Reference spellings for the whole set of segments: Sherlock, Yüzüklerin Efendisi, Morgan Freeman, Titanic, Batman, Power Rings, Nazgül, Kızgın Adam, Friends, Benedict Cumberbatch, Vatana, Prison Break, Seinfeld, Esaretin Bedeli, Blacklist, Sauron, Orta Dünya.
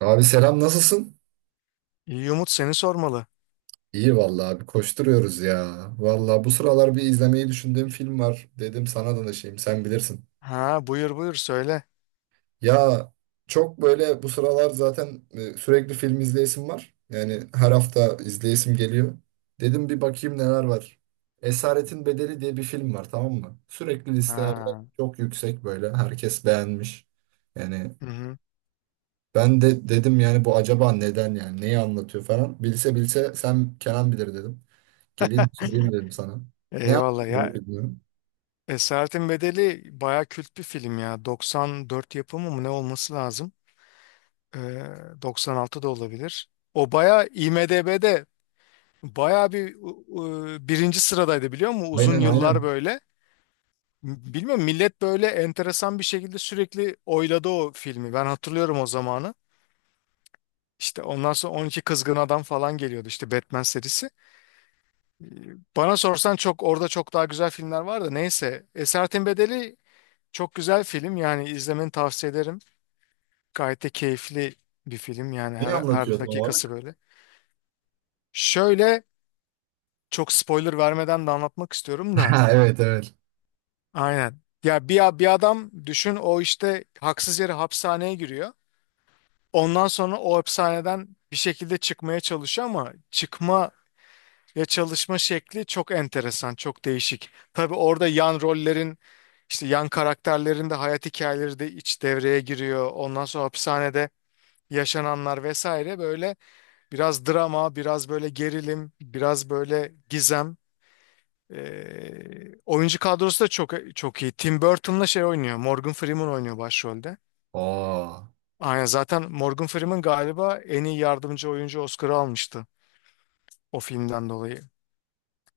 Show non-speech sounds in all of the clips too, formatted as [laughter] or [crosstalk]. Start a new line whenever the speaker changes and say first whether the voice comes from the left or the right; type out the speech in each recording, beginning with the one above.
right: Abi selam nasılsın?
left: İyi Umut seni sormalı.
right: İyi vallahi abi koşturuyoruz ya. Vallahi bu sıralar bir izlemeyi düşündüğüm film var. Dedim sana danışayım sen bilirsin.
left: Buyur söyle.
right: Ya çok böyle bu sıralar zaten sürekli film izleyesim var. Yani her hafta izleyesim geliyor. Dedim bir bakayım neler var. Esaretin Bedeli diye bir film var, tamam mı? Sürekli listelerde
left: Ha.
right: çok yüksek böyle. Herkes beğenmiş. Yani
left: Hı hı.
right: ben de dedim yani bu acaba neden, yani neyi anlatıyor falan. Bilse bilse sen Kenan bilir dedim. Geleyim sorayım dedim sana. Ne
left: Eyvallah
right: anlatıyor
left: ya.
right: bilmiyorum.
left: Esaretin Bedeli baya kült bir film ya. 94 yapımı mı ne olması lazım? Ee, 96 da olabilir. O baya IMDb'de baya bir birinci sıradaydı biliyor musun? Uzun
right: Aynen,
left: yıllar
right: aynen.
left: böyle. Bilmiyorum, millet böyle enteresan bir şekilde sürekli oyladı o filmi. Ben hatırlıyorum o zamanı. İşte ondan sonra 12 Kızgın Adam falan geliyordu, işte Batman serisi. Ee, Bana sorsan çok orada çok daha güzel filmler var da neyse. Esaretin Bedeli çok güzel film, yani izlemeni tavsiye ederim. Gayet de keyifli bir film yani
right: Ne
left: her,
right: anlatıyor
left: her
right: tam
left: dakikası
right: olarak? [laughs]
left: böyle. Şöyle, çok spoiler vermeden de anlatmak istiyorum da
right: Ha, evet, evet.
left: aynen. Ya bir adam düşün, o işte haksız yere hapishaneye giriyor. Ondan sonra o hapishaneden bir şekilde çıkmaya çalışıyor ama ya çalışma şekli çok enteresan, çok değişik. Tabii orada yan rollerin, işte yan karakterlerin de hayat hikayeleri de iç devreye giriyor. Ondan sonra hapishanede yaşananlar vesaire, böyle biraz drama, biraz böyle gerilim, biraz böyle gizem. Oyuncu kadrosu da çok çok iyi. Tim Burton'la şey oynuyor, Morgan Freeman oynuyor başrolde.
right: Aa,
left: Aynen, zaten Morgan Freeman galiba en iyi yardımcı oyuncu Oscar'ı almıştı o filmden dolayı.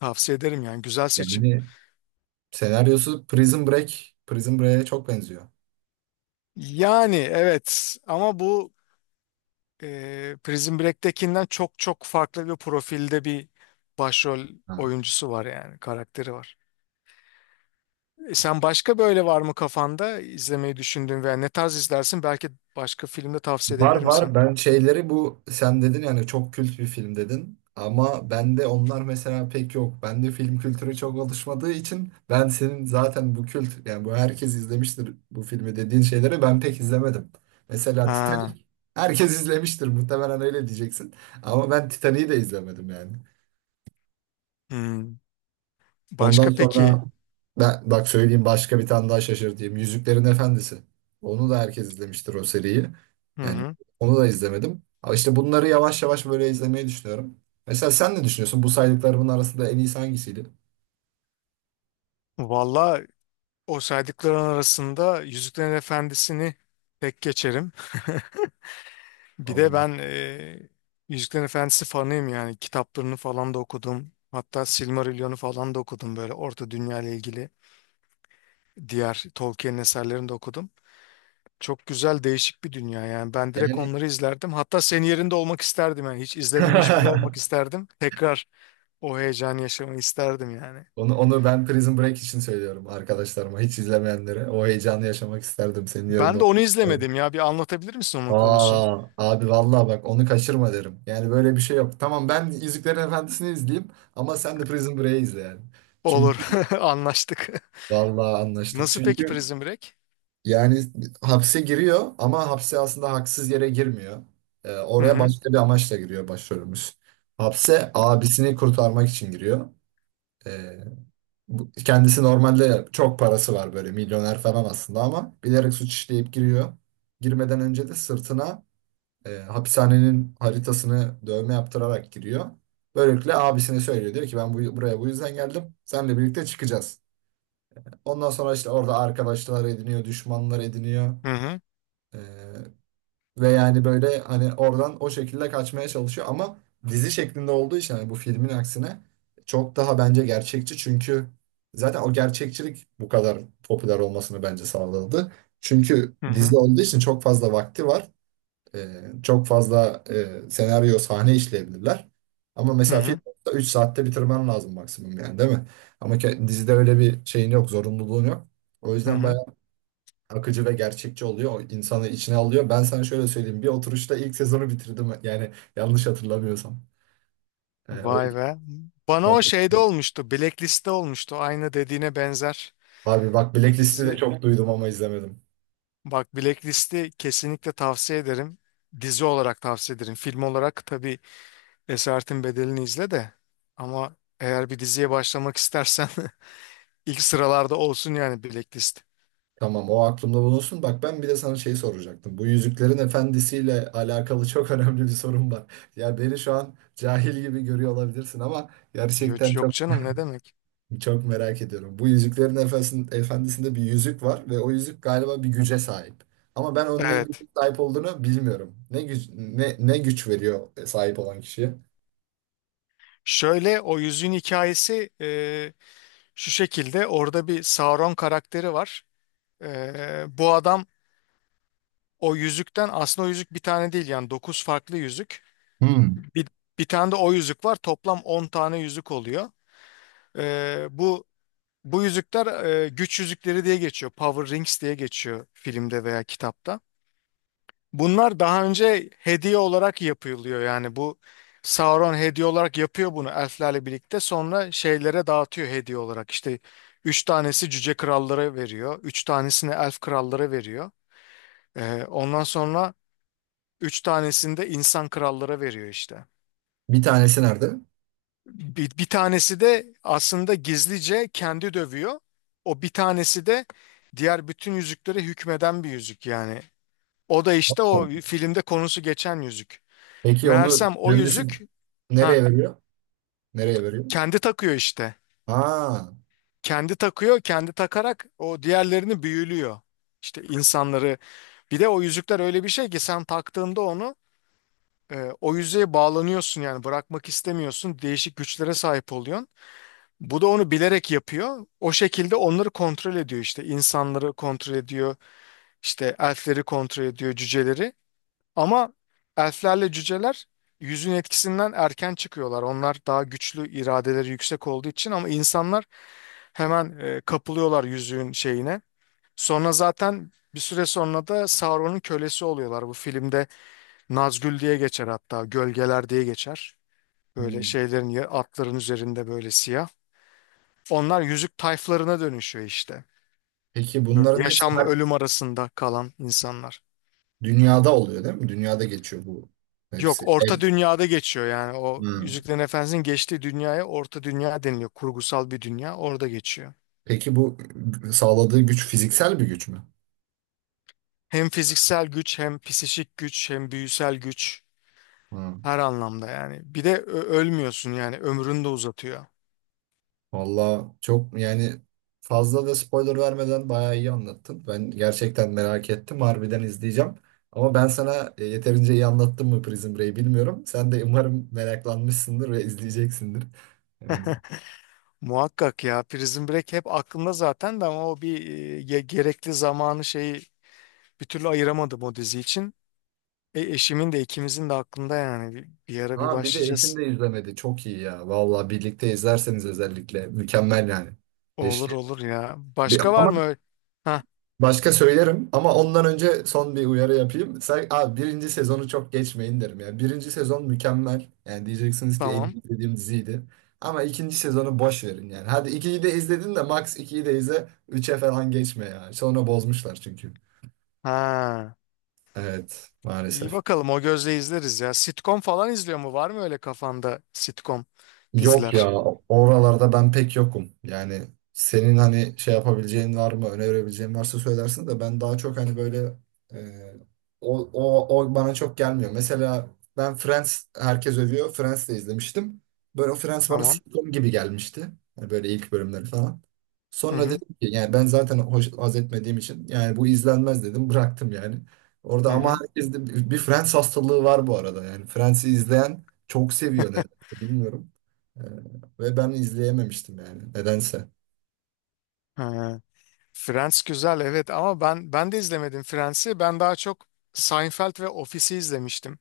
left: Tavsiye ederim, yani güzel seçim.
right: yani senaryosu Prison Break. Prison Break'e çok benziyor.
left: Yani evet ama bu Prison Break'tekinden çok çok farklı bir profilde bir başrol
right: Ha.
left: oyuncusu var, yani karakteri var. Sen başka böyle var mı kafanda izlemeyi düşündüğün veya ne tarz izlersin? Belki başka filmde tavsiye
right: Var,
left: edebilirim sana.
right: var, ben şeyleri bu sen dedin yani çok kült bir film dedin ama bende onlar mesela pek yok. Bende film kültürü çok oluşmadığı için ben senin zaten bu kült yani bu herkes izlemiştir bu filmi dediğin şeyleri ben pek izlemedim. Mesela
left: Ha,
right: Titanic herkes izlemiştir muhtemelen, öyle diyeceksin, ama ben Titanic'i de izlemedim yani.
left: hmm.
right: Ondan
left: Başka peki?
right: sonra ben bak söyleyeyim, başka bir tane daha şaşırtayım. Yüzüklerin Efendisi. Onu da herkes izlemiştir o seriyi.
left: Hı
right: Yani
left: hı.
right: onu da izlemedim. Ama işte bunları yavaş yavaş böyle izlemeyi düşünüyorum. Mesela sen ne düşünüyorsun? Bu saydıklarımın arasında en iyisi hangisiydi?
left: Valla o saydıkların arasında Yüzüklerin Efendisi'ni tek geçerim. [laughs] Bir
right: Al
left: de
right: bunu.
left: ben Yüzüklerin Efendisi fanıyım yani. Kitaplarını falan da okudum. Hatta Silmarillion'u falan da okudum, böyle Orta Dünya ile ilgili. Diğer Tolkien'in eserlerini de okudum. Çok güzel değişik bir dünya yani. Ben direkt
right: Yani
left: onları izlerdim. Hatta senin yerinde olmak isterdim yani. Hiç izlememiş biri olmak
right: [laughs]
left: isterdim. Tekrar o heyecanı yaşamayı isterdim yani.
right: onu ben Prison Break için söylüyorum arkadaşlarıma. Hiç izlemeyenlere. O heyecanı yaşamak isterdim senin yerinde.
left: Ben de
right: olmak
left: onu izlemedim ya. Bir anlatabilir misin onun konusunu?
right: Aa, abi vallahi bak onu kaçırma derim. Yani böyle bir şey yok. Tamam, ben Yüzüklerin Efendisi'ni izleyeyim ama sen de Prison Break'i izle yani.
left: Olur.
right: Çünkü
left: [laughs] Anlaştık.
right: vallahi anlaştık.
left: Nasıl peki
right: Çünkü
left: Prison Break?
right: yani hapse giriyor ama hapse aslında haksız yere girmiyor.
left: Hı
right: Oraya
left: hı.
right: başka bir amaçla giriyor başrolümüz. Hapse abisini kurtarmak için giriyor. Ee, kendisi normalde çok parası var böyle, milyoner falan aslında, ama bilerek suç işleyip giriyor. Girmeden önce de sırtına hapishanenin haritasını dövme yaptırarak giriyor. Böylelikle abisine söylüyor. Diyor ki ben buraya bu yüzden geldim. Seninle birlikte çıkacağız. Ondan sonra işte orada arkadaşlar ediniyor, düşmanlar ediniyor.
left: Hı hı.
right: E, ve yani böyle hani oradan o şekilde kaçmaya çalışıyor. Ama dizi şeklinde olduğu için, hani bu filmin aksine, çok daha bence gerçekçi. Çünkü zaten o gerçekçilik bu kadar popüler olmasını bence sağladı. Çünkü
left: Hı
right: dizi
left: hı.
right: olduğu için çok fazla vakti var. Çok fazla senaryo sahne işleyebilirler. Ama
left: Hı
right: mesela film
left: hı.
right: 3 saatte bitirmen lazım maksimum, yani değil mi? Ama dizide öyle bir şeyin yok, zorunluluğun yok. O
left: Hı
right: yüzden
left: hı.
right: bayağı akıcı ve gerçekçi oluyor. O insanı içine alıyor. Ben sana şöyle söyleyeyim: bir oturuşta ilk sezonu bitirdim. Yani yanlış hatırlamıyorsam. O
left: Vay
right: yüzden...
left: be. Bana o şeyde olmuştu, Blacklist'te olmuştu. Aynı dediğine benzer
right: Abi bak,
left: bir
right: Blacklist'i de
left: dizi.
right: çok duydum ama izlemedim.
left: Bak Blacklist'i kesinlikle tavsiye ederim. Dizi olarak tavsiye ederim. Film olarak tabii Esaretin Bedeli'ni izle de. Ama eğer bir diziye başlamak istersen [laughs] ilk sıralarda olsun yani, Blacklist.
right: Tamam, o aklımda bulunsun. Bak ben bir de sana şey soracaktım. Bu Yüzüklerin Efendisi'yle alakalı [laughs] çok önemli bir sorum var. Ya beni şu an cahil gibi görüyor olabilirsin ama
left: Yok,
right: gerçekten
left: yok
right: çok
left: canım, ne demek.
right: çok merak ediyorum. Bu Yüzüklerin efendisi'nin Efendisi'nde bir yüzük var ve o yüzük galiba bir güce sahip. Ama ben onun ne güce
left: Evet.
right: sahip olduğunu bilmiyorum. Ne güç, ne güç veriyor sahip olan kişiye?
left: Şöyle, o yüzüğün hikayesi şu şekilde. Orada bir Sauron karakteri var. E, bu adam O yüzükten aslında, o yüzük bir tane değil yani, 9 farklı yüzük.
right: Hmm.
left: Bir, bir tane de o yüzük var. Toplam 10 tane yüzük oluyor. Ee, bu Bu yüzükler güç yüzükleri diye geçiyor. Power Rings diye geçiyor filmde veya kitapta. Bunlar daha önce hediye olarak yapılıyor. Yani bu Sauron hediye olarak yapıyor bunu elflerle birlikte. Sonra şeylere dağıtıyor hediye olarak. İşte 3 tanesi cüce krallara veriyor, 3 tanesini elf krallara veriyor. Ondan sonra üç tanesini de insan krallara veriyor işte.
right: Bir tanesi nerede?
left: Bir tanesi de aslında gizlice kendi dövüyor. O bir tanesi de diğer bütün yüzüklere hükmeden bir yüzük yani. O da işte o
right: Tamam.
left: filmde konusu geçen yüzük.
right: Peki onu
left: Meğersem o
right: kendisi
left: yüzük, ha
right: nereye veriyor? Nereye veriyor?
left: kendi takıyor işte.
right: Ha.
left: Kendi takıyor, kendi takarak o diğerlerini büyülüyor. İşte insanları, bir de o yüzükler öyle bir şey ki sen taktığında onu, o yüzeye bağlanıyorsun yani, bırakmak istemiyorsun. Değişik güçlere sahip oluyorsun. Bu da onu bilerek yapıyor. O şekilde onları kontrol ediyor işte. İnsanları kontrol ediyor, işte elfleri kontrol ediyor, cüceleri. Ama elflerle cüceler yüzün etkisinden erken çıkıyorlar. Onlar daha güçlü, iradeleri yüksek olduğu için, ama insanlar hemen kapılıyorlar yüzüğün şeyine. Sonra zaten bir süre sonra da Sauron'un kölesi oluyorlar. Bu filmde Nazgül diye geçer hatta, gölgeler diye geçer. Böyle
right: Hmm.
left: atların üzerinde böyle siyah. Onlar yüzük tayflarına dönüşüyor işte.
right: Peki
left: Böyle
right: bunların hepsi
left: yaşamla ölüm arasında kalan insanlar.
right: dünyada oluyor değil mi? Dünyada geçiyor bu
left: Yok,
right: hepsi.
left: Orta
right: Evet.
left: Dünya'da geçiyor yani. O
right: Hmm.
left: Yüzüklerin Efendisi'nin geçtiği dünyaya Orta Dünya deniliyor. Kurgusal bir dünya, orada geçiyor.
right: Peki bu sağladığı güç fiziksel bir güç mü?
left: Hem fiziksel güç, hem psişik güç, hem büyüsel güç.
right: Hmm.
left: Her anlamda yani. Bir de ölmüyorsun yani. Ömrünü de uzatıyor.
right: Valla çok yani fazla da spoiler vermeden bayağı iyi anlattın. Ben gerçekten merak ettim. Harbiden izleyeceğim. Ama ben sana yeterince iyi anlattım mı Prison Break'i bilmiyorum. Sen de umarım meraklanmışsındır ve izleyeceksindir. Yani.
left: Muhakkak ya, Prison Break hep aklımda zaten de, ama o bir gerekli zamanı şeyi bir türlü ayıramadım o dizi için. Eşimin de ikimizin de aklında yani, bir ara bir
right: Ha, bir de eşin
left: başlayacağız.
right: de izlemedi. Çok iyi ya. Valla birlikte izlerseniz özellikle mükemmel yani.
left: Olur
right: Keşke
left: olur ya. Başka var
right: Ama
left: mı öyle? Ha
right: başka söylerim ama ondan önce son bir uyarı yapayım. Sen, abi, birinci sezonu çok geçmeyin derim ya. Birinci sezon mükemmel. Yani diyeceksiniz ki en
left: tamam.
right: iyi izlediğim diziydi. Ama ikinci sezonu boş verin yani. Hadi ikiyi de izledin, de max ikiyi de izle. Üçe falan geçme ya. Sonra bozmuşlar çünkü.
left: Ha,
right: Evet,
left: iyi
right: maalesef.
left: bakalım, o gözle izleriz ya. Sitcom falan izliyor mu? Var mı öyle kafanda sitcom
right: Yok
left: diziler?
right: ya, oralarda ben pek yokum. Yani senin hani şey yapabileceğin var mı, önerebileceğin varsa söylersin, de ben daha çok hani böyle e, o bana çok gelmiyor. Mesela ben Friends, herkes övüyor. Friends de izlemiştim. Böyle o Friends bana
left: Tamam.
right: sitcom gibi gelmişti. Yani böyle ilk bölümleri falan.
left: Hı
right: Sonra
left: hı.
right: dedim ki yani ben zaten haz etmediğim için, yani bu izlenmez dedim, bıraktım yani.
left: Hı
right: Orada ama
left: hı.
right: herkeste bir Friends hastalığı var bu arada yani. Friends'i izleyen çok seviyor, neden bilmiyorum. Ee, Ve ben izleyememiştim yani nedense.
left: Ha. Friends güzel evet, ama ben de izlemedim Friends'i. Ben daha çok Seinfeld ve Office'i izlemiştim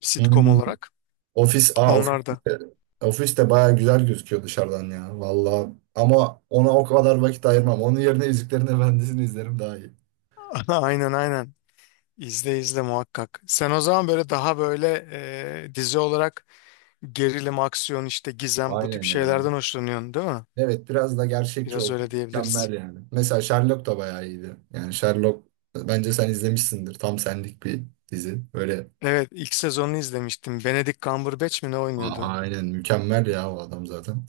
left: sitcom
right: Hmm.
left: olarak.
right: Ofis, ofis
left: Onlar da.
right: ofis de baya güzel gözüküyor dışarıdan ya valla. Ama ona o kadar vakit ayırmam. Onun yerine Yüzüklerin Efendisi'ni izlerim, daha iyi.
left: [laughs] Aynen aynen. İzle izle muhakkak. Sen o zaman böyle daha böyle dizi olarak gerilim, aksiyon, işte gizem, bu tip
right: Aynen ya.
left: şeylerden hoşlanıyorsun değil mi?
right: Evet, biraz da gerçekçi
left: Biraz
right: olsun.
left: öyle diyebiliriz.
right: Mükemmel yani. Mesela Sherlock da bayağı iyiydi. Yani Sherlock, bence sen izlemişsindir. Tam senlik bir dizi. Böyle
left: Evet, ilk sezonunu izlemiştim. Benedict Cumberbatch mi ne oynuyordu?
right: aynen mükemmel ya o adam zaten.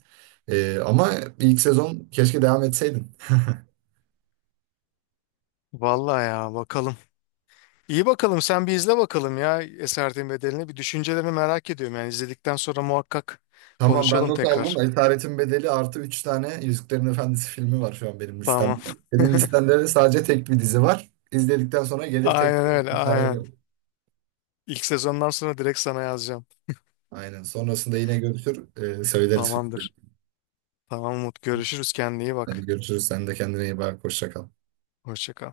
right: Ama ilk sezon keşke devam etseydin. [laughs]
left: Vallahi ya, bakalım. İyi bakalım, sen bir izle bakalım ya Esaretin Bedeli'ni. Bir düşüncelerini merak ediyorum. Yani izledikten sonra muhakkak
right: Tamam ben
left: konuşalım
right: not aldım.
left: tekrar.
right: Da Esaretin Bedeli artı 3 tane Yüzüklerin Efendisi filmi var şu an benim
left: Tamam.
right: listemde. Benim
left: [laughs]
right: listemde de sadece tek bir dizi var. İzledikten sonra gelir
left: Aynen
right: tekrar
left: öyle,
right: bir karar
left: aynen.
right: veririm.
left: İlk sezondan sonra direkt sana yazacağım.
right: Aynen. Sonrasında yine görüşür. Söyleriz.
left: Tamamdır. Tamam Umut, görüşürüz, kendine iyi
right: Hadi
left: bak.
right: görüşürüz. Sen de kendine iyi bak. Hoşça kal.
left: Hoşça kal.